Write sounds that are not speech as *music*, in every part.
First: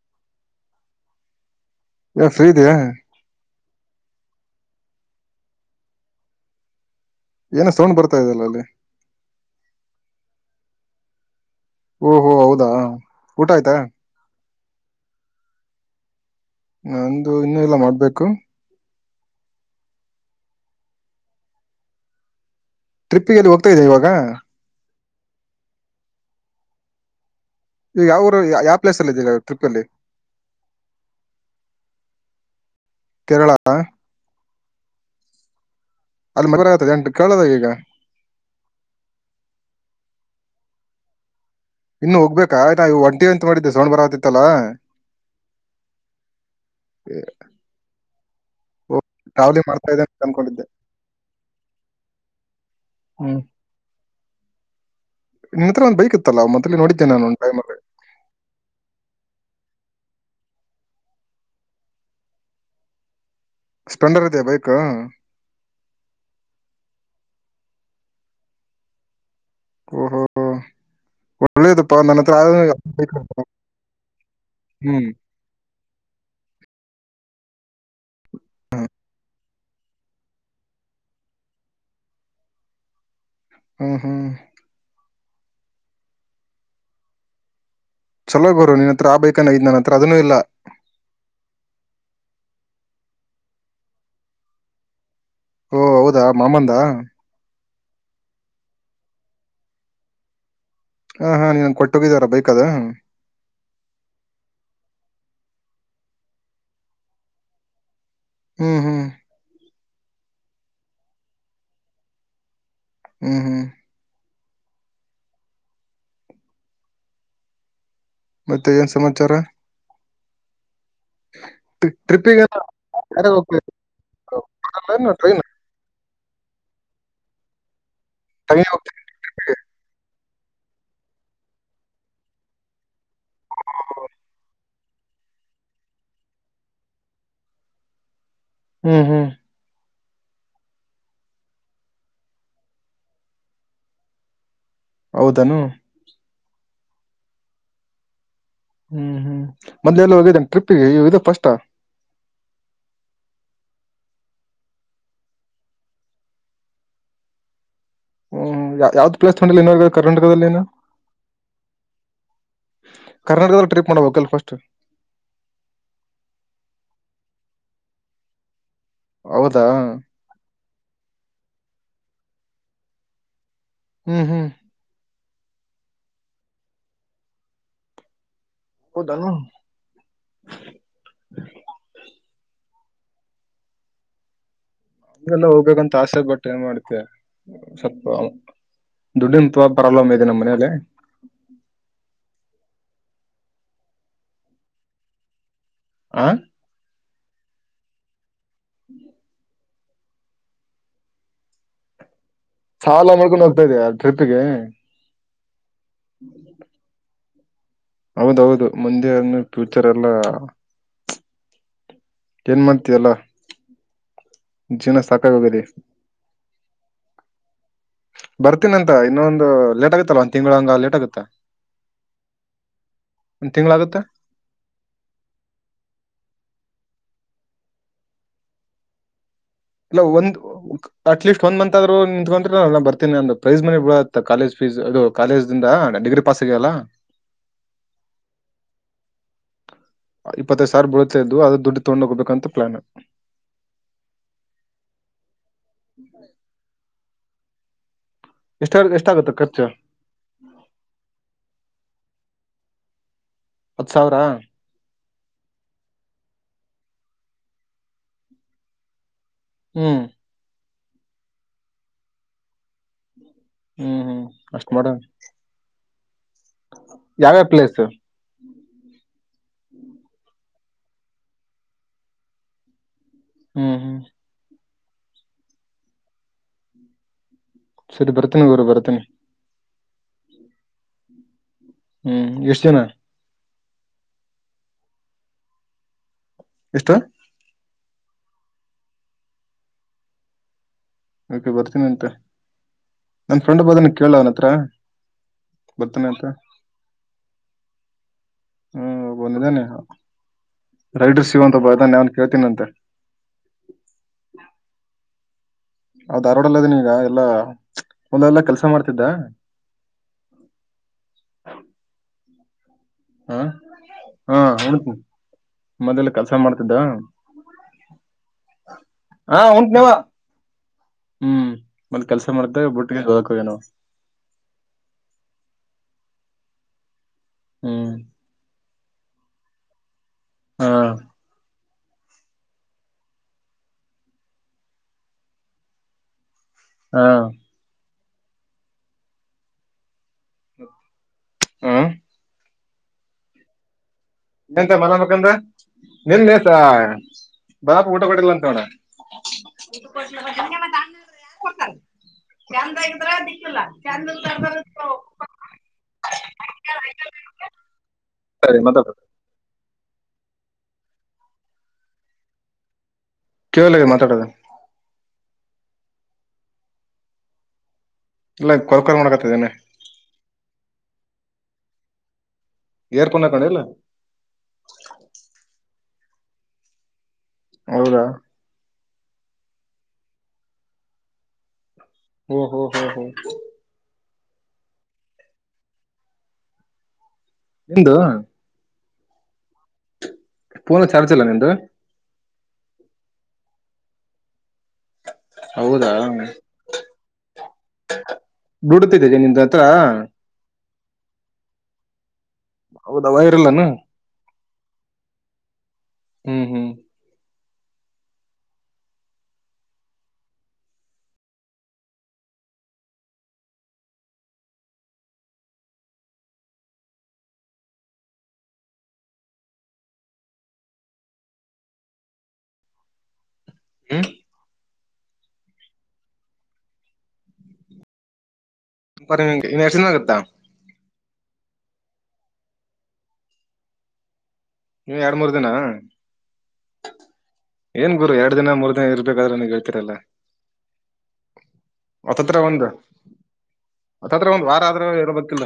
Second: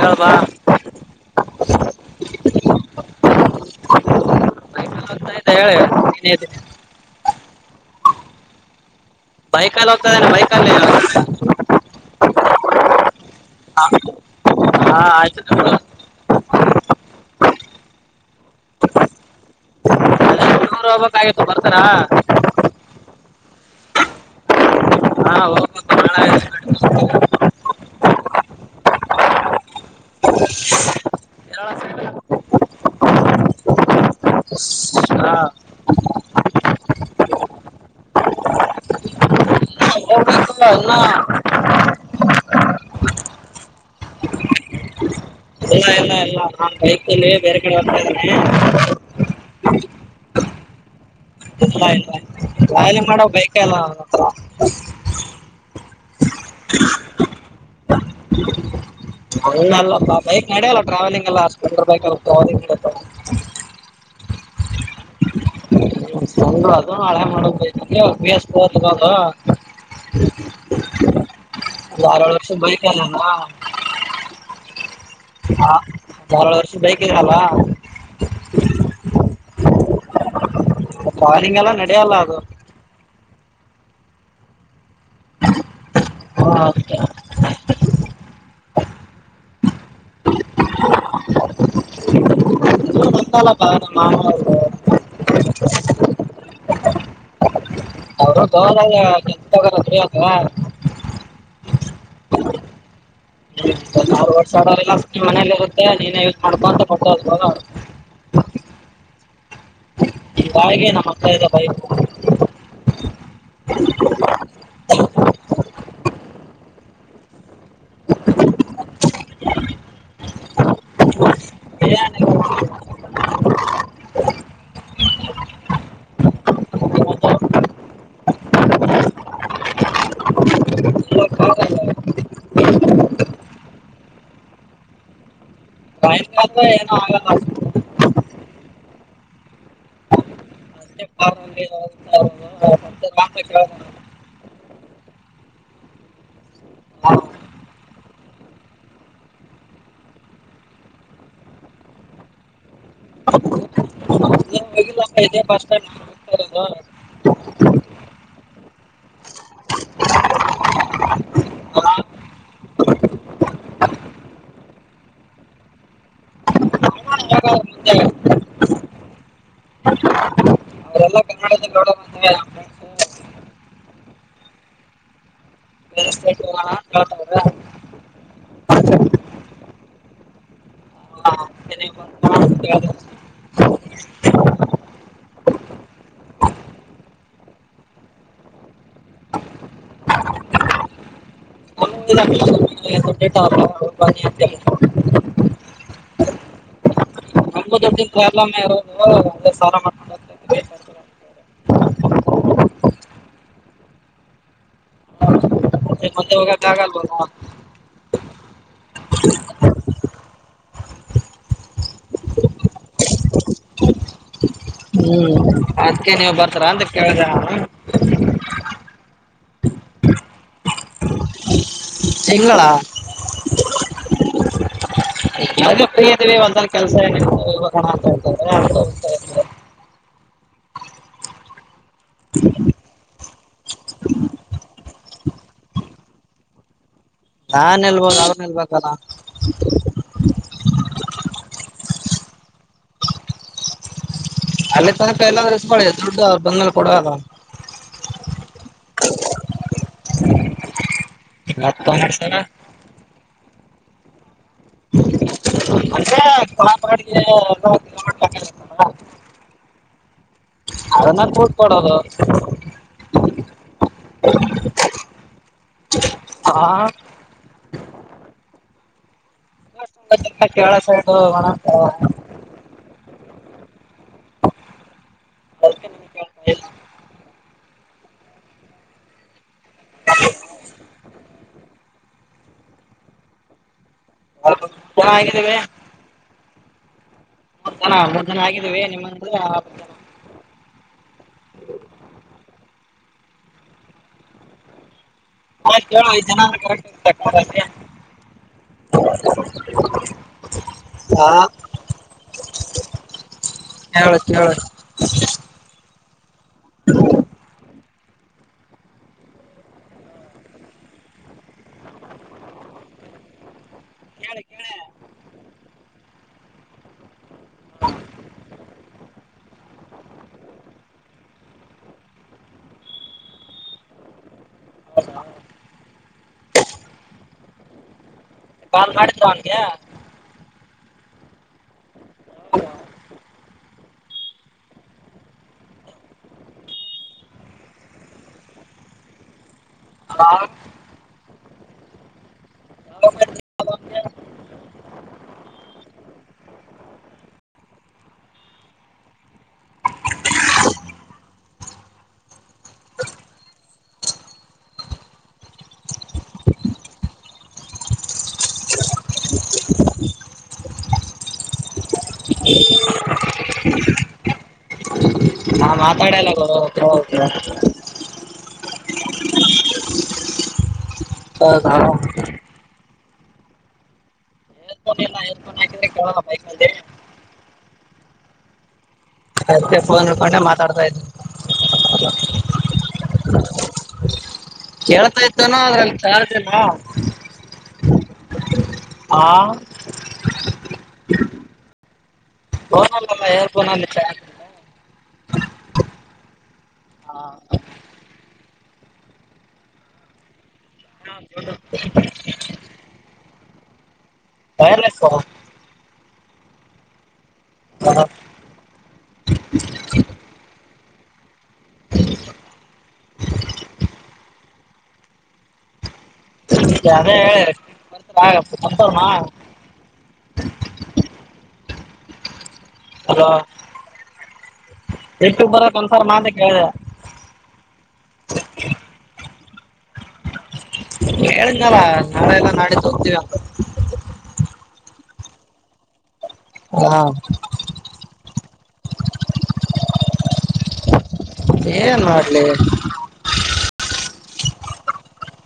ತವಾ ಯಾರ ಪ್ರೀತಿಯ ಗೊತ್ತಾಯ್ತಾ ಹೇಳುವ ನೀನ ಏನ ಸೌಂಡ್ ಬರ್ತಾ ಇದಲ್ಲ ಅಲ್ಲಿ ಬೈಕಲ್ಲಿ ಹೋಗ್ತದೆರೆ ಬೈಕಲ್ಲಾವ ಓಹೋ ಹೌದಾ ಊಟ ಆಯ್ತಾ ಹಾ ಆಯ್ತು ಕಪಾ ನಂದು ಇನ್ನೂ ಇಲ್ಲ ಮಾಡ್ಬೇಕು ದೂರ ಹೋಗ್ಬೇಕಾಯಿತ್ತು ಬರ್ತಾರಾ ಟ್ರಿಪ್ಗೆಲ್ಲಿ ಹೋಗ್ತಾ ಇದಿವಿ ಇವಾಗ ಹಾ ಹೋಗ್ ಬೇಕು *unintelligible* ಈಗ ಯಾವ್ ಊರು ಯಾವ್ ಪ್ಲೇಸ್ ಅಲ್ಲಿ ಇದೀರ ಟ್ರಿಪ್ ಅಲ್ಲಿ ಕೇರಳ *inaudible* ಹಾ ಅಲ್ಲಿ *unintelligible* ಎಂಟ್ ಕೇಳದ ಈಗ ಹೋಗ್ಬೇಕು ಇಲ್ಲ ಇನ್ನು ಇನ್ನು ಹೋಗ್ಬೇಕಾ ಆಯ್ತಾ ಹೊಂಟಿ ಅಂತ ಮಾಡಿದ್ದೆ ಸೌಂಡ್ ಬರ ಆತಿತ್ತಲ್ಲಾ ಇಲ್ಲ ಇಲ್ಲ ಇಲ್ಲ ನಾನ್ ಬೈಕ್ ಅಲ್ಲಿ ಬೇರೆ ಕಡೆ ಹೋಗ್ತಾಯಿದೀನಿ ತಮ್ಕೊಂಡಿದ್ದೆ ಇಲ್ಲ ಇಲ್ಲ ಲಾಯಲಿ ಮಾಡೋ *unintelligible* ನಿನ್ನ ಹತ್ರ ಒಂದ್ ಬೈಕ್ ಇತ್ತಲ್ಲ ಮೊಲ್ಲಿ ನೋಡಿದ್ದೆ ನಾನು ಒಂದ್ ಟೈಮ್ ಅಲ್ಲಿ ಹಂಗಲ್ಲ ಬೈಕ್ ನಡಲ್ಲ ಟ್ರಾವೆಲಿಂಗ್ ಎಲ್ಲ ಸ್ಪ್ಲೆಂಡರ್ ಬೈಕ್ ಅಲ್ಲಿ *unintelligible* ಸ್ಪ್ಲೆಂಡರ್ ಇದಿಯ ಬೈಕ್ಕು *unintelligible* ಓಹೋ ಒಳ್ಳೇದಪ್ಪ ನನ್ನ ಹತ್ರ ಯಡದ್ವರ್ಷ ಅದು- ಬೈಕ್ ಹ್ಮ್ *unintelligible* *unintelligible* ಟ್ರಾವೆಲ್ಲಿಂಗ್ ಎಲ್ಲ ನಡಿಯಲ್ಲ ಅದು ಹ್ಮ್ ಹ್ಮ್ ಚಲೋ ಗುರು ನಿನ್ನ ಹತ್ರ ಬೇಕಾನ ಇದ್ ನನ್ನ ಹತ್ರ ಅದನ್ನೂ ಇಲ್ಲ ನಂದಲ್ಲಪಾ ನಮ್ ಮಾವ ಅವರ್ದು ಓ ಹೌದಾ ಮಾಮಂದ *unintelligible* ಹ ಹಾ ನೀನ್ನ್ ಕೊಟ್ಟೋಗಿದಾರ ಬೈಕ್ ಅದು ಒಂದ್ ಆರು ವರ್ಷ ಆಡಲ್ಲ ನೀ ಮನೇಲಿ ಇರುತ್ತೆ ನೀನೇ ಯೂಸ್ ಮಾಡ್ಕೋ ಅಂತ ಕೊಟ್ಟ ಹ್ಮ್ ಹ್ಮ್ ಈ ಬಾಯಿಗೆ ನಮ್ಮ ಅಕ್ಕಳ್ದ ಬೈಕು ಹ್ಮ್ ಹ್ಮ್ ಮತ್ತೆ ಏನ್ ಸಮಾಚಾರ *unintelligible* ಟ್ರೀಪಿಗಲ್ಲ *unintelligible* *unintelligible* ಹಾ ಹೌ *unintelligible* ಏನು ಆಗಲ್ಲ ಹ್ಮ್ ಹ್ಮ್ ಅಷ್ಟೇ ಕಾರಲ್ಲಿ ಹೌದನು ಹೋಗಿಲ್ಲ ಹ್ಮ್ ಹ್ಮ್ ಮೊದ್ಲು ಎಲ್ಲ ಹೋಗಿದ್ದೇನೆ ಟ್ರಿಪ್ಗೆ ಇದು ಫಸ್ಟ್ಟ *unintelligible* ಇಲ್ಲಪಾ ಇದೆ ಫಸ್ಟ್ ಟೈಮ್ ಹೋಗ್ತಾಯಿರೋದು ಹ್ಮ್ ಯಾವ್ದ್ ಪ್ಲೇಸ್ ತೊಂಡಿಲ್ಲ ಇನ್ನು ಕರ್ನಾಟಕದಲ್ಲಿನ ಆ, ಕರ್ನಾಟಕದಲ್ಲಿ ಟ್ರಿಪ್ ಮಾಡಬೇಕಲ್ ಫಸ್ಟ್ ಮುಂದೆ ಹೌದಾ *unintelligible* ಹ್ಮ್ ಬೇರೆ ಸ್ಟೇಟ್ ಹೋಗೋಣ ಅಂತ ಹೇಳ್ತಾವ್ರೆ ಹದಾನ ಆ, ಚೆನ್ನೈಗ್ ಹೋಗೋಣ ಅಂತ ಹೇಳ್ದೆ. ಹಲ್ಲ ಹೋಗ್ಬೇಕಂತ ಆಸೆ ಬಟ್ಟ ಏನ್ ಮಾಡ್ತ ಸ್ವಲ್ಪ ದುಡ್ಡಿಂ ತವಾ ಪ್ರಲಾಮ್ ಇದೆ ನಮ್ಮ ಮನೇಲೆ *inaudible* *unintelligible* ಆ ಾಮ್ೊಂಡ ಸಾಲ ಮಡ್ಕೊಂಡ್ ಹೋಗ್ತಾ ಇದ ಇದೆಯ ಟ್ರಿಪ್ಗೆ ಮ ಮಂದೆ ಹೋಗದ ಆಗಲ್ವ ಹೌದೌದು ಮುಂದೆ ಅನ್ನ ಫ್ಯೂಚರೆ ಎಲ್ಲ ಏನ್ಮತಿಯಲ್ಲ ಹ್ಮ್ ಅದ್ಕ ನೀವ್ ಬರ್ತರಾ ಅಂತ ಕೇಳ್ದ ಬರ್ತೀನ ಅಂತ ಇನ್ನೊಂದು ಲೇಟ್ ಆಗತ್ತಲ್ಲ ಒಂದ ತಿಂಗಳ ಹಂಗ ಲೇಟ್ ಆಗತ್ತ ತಿಂಗಳ ಎಗ ಫ್ರೀ ಅವಿ ಒಂದ ಕೆಲ್ಸಣ ಅ ಇತ ಇಲ್ಲ ಒಂದು ಅಟ್ ಲೀಸ್ಟ್ ಒನ್ ಮಂತ್ ರು ನಿತ್ಕೊಂಡ್ರೆ ನ ಬರ್ತೇಿ ಅಂದು ಪ್ರೈಸ್ ಮನೆಿ ಬಿ ಕಾಲೇಜ್ ಫೀಸ್ ಅದು ಕಾಲೇಜ ದಿಂದ ಡಿಗ್ರಿ ಪಾಸ್ ಆಗ್ಯಲ್ಲ ನಾನ್ ಎಲ್ಬೋ ಅವನ್ ಎಲ್ಬೇಕಲ್ಲ ಪ್ಲಾನ ಅಲ್ಲಿ ತನಪ ಎಲ್ಲಾದ್ರೂಳೆ ದೊಡ್ಡ ಬಂಗಾಲ್ ಕೊಡುವಾಗ ಎಷ್ಟ ಎಷ್ಟಾಗುತ್ತೆ ಖರ್ಚ ಹರ ಹತ್ ಸಾವಿರ ಅಂದ್ರೆ ಕೊಪರಡ್ಗೆ ಎತ್ತಲ್ಲ *unintelligible* *inaudible* ಹ್ಮ್ ಅದಂದ ಕೂಟ್ಪೋಡದ *inaudible* ಹ್ಮ್ ಹ್ಮ್ ಅಷ್ಟು ಮಾಡುವೆ *inaudible* ಯಾವ ಪ್ಲೇಸ್ ಕೆಳ ಸಣಂತ *inaudible* ಹ್ಮ್ ಹ್ಮ್ ಕ *inaudible* ಸರಿ ಬರ್ತನಿ ಗೌರು ಬರ್ತನಿ *inaudible* ಹ್ಮ್ ಎಷ್ಟ ದಿನ ಚೆನ್ನಾಗಿದ್ದೀವಿ ಎಷ್ಟು ಹ ಮೂರು ಜನ ಆಗಿದೀವಿ ನಿಮ್ಮಂದ್ರ ಹ ಜನ ಓಕೆ ಬರ್ತೀನಿ ಅಂತ ನನ್ ಫ್ರೆಂಡ್ ಬದನ ಕೇಳಲ ಅವ್ನ ಹತ್ರ ಆ ಬರ್ತಾನೆ ಕೇಳುವದು ಅಂತ ಐದು ಜನಷ್ಟೆ ಹ *inaudible* ರೈಡರ್ಸ್ ಸಿಗಂತ ಬ ಅದಾನ ಅವನ್ ಕೇಳ್ತೀನ ಅಂತೆ ಹೇಳ್ಬೇಕ್ ಹೇಳಬೇಕು ಹೌದ ಧಾರ್ವಾಡಲ್ಲದೀನ ಈಗ ಎಲ್ಲಾ ಒಂದೆಲ್ಲಾ ಕೆಲ್ಸ ಮಾಡ್ತಿದ್ದ ಹ ಹಾ ಕೇಳಿ ಕೇಳಿ ಹತ ಮದ್ಲ್ ಕೆಲಸ ಮಾಡ್ತಿದ್ದ ಹೆ ಊಂತೀನಿ ಅವಾ ಹ್ಮ್ ಮಲ್ಲಿ ಕೆಲ್ಸ ಮಾಡ್ದ ಬುಟ್ಟಿಗೆ ಹದಕು ಏನು ಹೌದು *inaudible* ಹ್ಮ್ ಕಾಲ್ ಮಾಡಿದ ಅವನ್ಗೆ ಹಾ ಹ *inaudible* ಹಾ ಅದ ಹ್ಮ ಹ *inaudible* ಇಂತ ಮನ ಬೇಕಂದ್ರ ನೆನ್ನೆ ದಿಸಾ ದಡಪಂಗ ಊಟ ಕೊಟ್ಟಿಲ್ಲ ಅಂತೋಡ ಯಾರ ಕೊಡ್ತಾರೆ *inaudible* ಚಂದ ಆಗಿದ್ರ ದಿಕ್ಕಿಲ್ಲ *inaudible* *inaudible* ಸರಿ ಮತ್ತ *inaudible* ಕೇಳಿ ಮಾತಾಡದ ನಾ ಮಾತಾಡಲ್ಲ ಬ್ರೋ *unintelligible* ಇಲ್ಲ ಕೊರ್ಕೊಂಡ ಮಾಡಕತ್ತಿದ್ದೇನೆ ಹ ಹ ಏರ್ಪಣ ಕಣಲ್ಲ *inaudible* ಬೈ ಮೇಲೆ ಹೌದಾ ಅದೆ ಫೋನ್ ಇಡ್ಕೊಂಡೆ ಮಾತಾಡ್ತಾ ಇದ್ದೆ ಹ್ಮ್ ಹ್ಮ್ ಹ್ಮ್ ಹ್ಮ್ ಕೇಳ್ತಾ ಇತಾನ ಅದ್ರಲ್ಲಿ ಚಾರ್ಜಿಲ್ಲ ನಿಂದು ಹಾಂ ಪೋನ ಚಾರ್ಜಲ್ಲ ನಿಂದು ಫೋನಲ್ಲಮ್ಮ ಏರ್ ಫೋನಗುತ್ತೆ ಹೌದಾ ಡುತ್ತಿದ್ದನೆ ನಿನ್ ಹತ್ರ ಹ ಹೌದ ವೈರಲ್ಲಾನ ವೈರ್ ಲೇಸ್ ಫೋನ್ ಹ್ಮ್ ಹ್ಮ್ ಹ ಹ ಅದೇ ಸಂತಣ *inaudible* ಹಲೋ ಹ್ಮ ಎಟ್ಟು ಬರ ಒನ್ಸಾರ್ ಮಾತ ಕಿದೆ ನಕ್ಷಾಗತ್ತಾ ಕೇಳಿದ್ನಾರ ನಾಳೆ ಎಲ್ಲ ನಾಳಿದ್ದೋಗತೀವಿ ಎರಡ್ ಮೂರ್ ದಿನ ಹಾ ಏನ್ ಗುರು ಎರಡ್ ದಿನ ಮೂರ್ ದಿನ ಇರ್ಬೇಕಾದ್ರೆ ನೀನ್ ಹೇಳ್ತೀರಲ್ಲ ಏನ್ ಮಾಡ್ಲಿ ಮತ್ತತ್ರ ಒಂದು ವಾರ ಆದ್ರ ಇರಬೇಕತ್ತಿಲ್ಲ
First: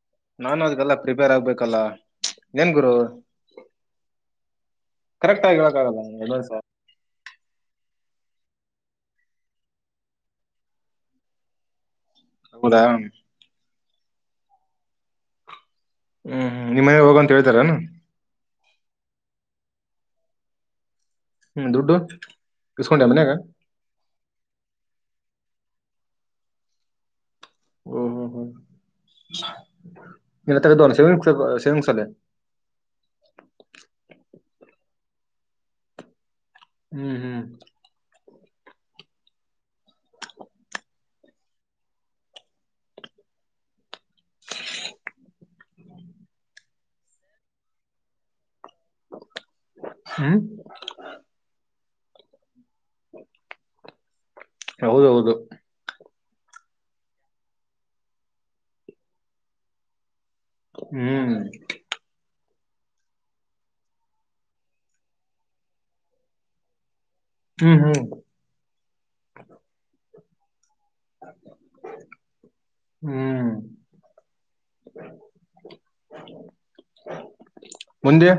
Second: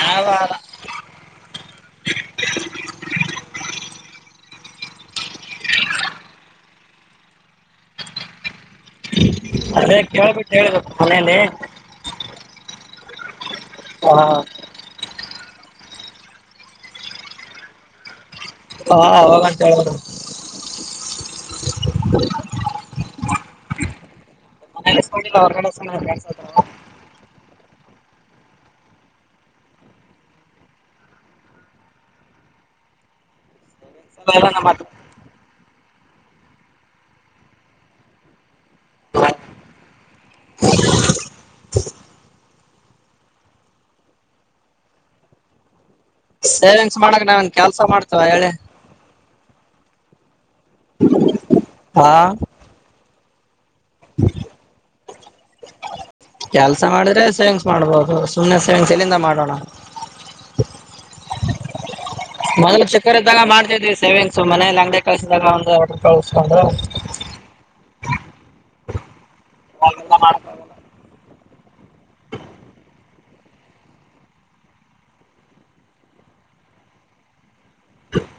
ಯಾವ ನಾನು ಅದ್ಕ್ಕೆಲ್ಲಾ ಪ್ರಿಪೇರ್ ಆಗ್ಬೇಕಲ್ಲ ಏನ್ ಗುರು ಕರೆಕ್ಟ್ ಆಗಿ ಹೇಳಕ್ಕ ಆಗಲ್ಲ ಎಲ್ಲ ಸ ಅದೇ ಕೇಳ್ಬಿಟ್ಟು ಹಳ್ಬೇಕ ಮನೇಲಿ ಹುದಾ ಹಾ ಹ್ಮನಿಮಮ್ಮ ಮನೆ ಹೋಗಂತ ಹೇಳ್ತಾರನಾ ಹಾ ಅವಾಗಂತ ಹೇಳೋಣ ಹ್ಮ್ ದುಡ್ಡು ಕಿಸಕೊಂಡೆ ಮನ್ಯಾಗ ನ ಗ ಎ ಹ್ಮ ಹ್ಮ್ ಹ್ಮ್ ಇಲ್ಲ ಶೇಂಗಸಾಲ ಎಲ್ಲ ನ ಮಾತ ಹ್ಮ್ ಹ್ಮ್ ಸೇವಿಂಗ್ಸ್ ಮಾಡಕ್ ನಾವನ್ ಕೆಲ್ಸ ಮಾಡ್ತವ ಹೇಳಿ ಹ್ಮ ಹಾ ಹ್ಮ ಕೆಲ್ಸ ಮಾಡಿದ್ರೆ ಸೇವಿಂಗ್ಸ್ ಮಾಡ್ಬೋದು ಸುಮ್ಮ್ ಸೇವಿಂಗ್ಸ್ ಎಲ್ಲಿಂದ ಮಾಡೋಣ ಹ್ಮ್ ಮೊದ್ಲು ಚಿಕ್ಕರ್ಗ ಮಾಡ್ತಿದ್ವಿ ಸೇವಿಂಗ್ಸ್ ಮನೇಲಿ ಅಂಗಡ ಕಸಿದಾಗ್ರ ಹ್ಮ್ ಹ್ಮ್ ಎಲ್ಲ ಮಾಡ ಹ್ಮ್ ಮುಂದಂದ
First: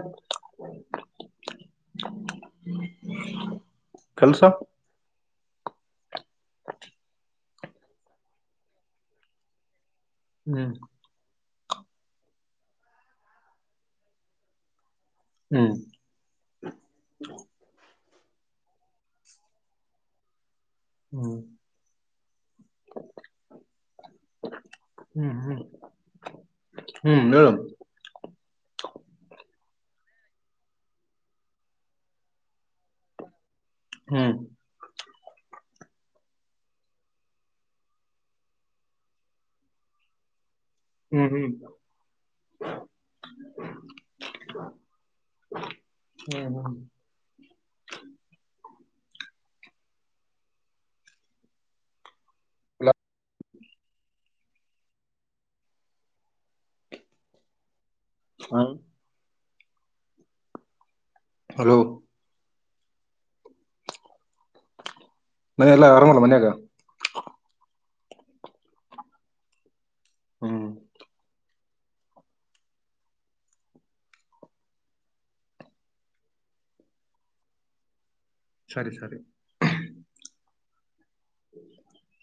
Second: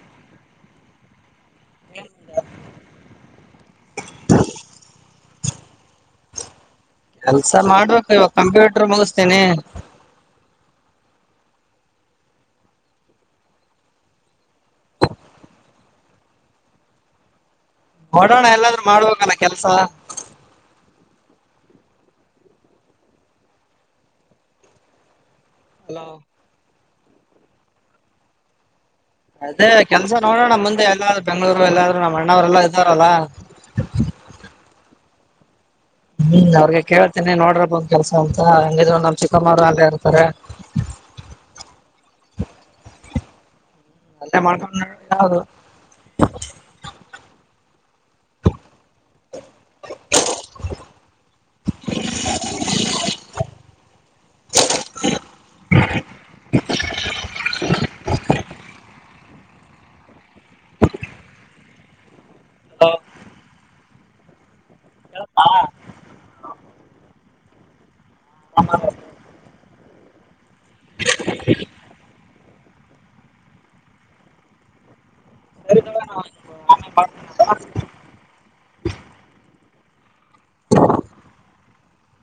ಕೆಲಸ *inaudible* ಕೆಲ್ಸ ಮಾಡ್ಬೇಕು ಇವಾಗ ಕಂಪ್ಯೂಟರ್ ಮುಗಿಸತೇನಿ ಹ್ಮ್ ಹ್ಮ್ ಹೊಡೋಣ ಎಲ್ಲಾದ್ರೂ ಮಾಡುವಲ್ಲ ಕೆಲ್ಸ ಹ್ಮ್ ಹ್ಮ್ ಹ್ಮ್ ಹ್ಮ್ ಹೇಳ ಅದೇ ಕೆಲ್ಸ ನೋಡ್ರಣ ನಮ್ಮ್ ಮುಂದೆ ಎಲ್ಲಾದ್ ಬೆಂಗ್ಗಳೂರು ಎಲ್ಲಾದ್ನಮ್ಮ್ ಅಣ್ಣವ್ರೆಲ್ಲಾ ಇದ್ದಾರಲ್ಲ ಹ್ಮ್ ಹ್ಮ್ ಅವ್ರಿಗೆ ಕೇಳ್ತೇನಿ ನೋಡ್ರಿ ಬಂದ್ ಕೆಲ್ಸ ಅಂತ ಹಂಗಿದ್ರು ನಮ್ ಚಿಕ್ಕಮ್ಮೂರು ಅಲ್ಲೇ ಇರ್ತಾರೆ ಹ್ಮ್ ಹ್ಮ್ ಹ್ಮ್ ನಲ್ಲ ಮಾಡಕದು ಹ್ಮ್ ಹಲೋ *unintelligible* ಹ್ಮ ಹಲೋ ಹಾ ಮನ ಎಲ್ಲಾ ಇರಂಗೋಲ್ಲ ಮನೆಕ ಹ ಹ್ಮ್ ಸರಿ ನವ ಸರಿ ಸರಿ ಹ್ಮ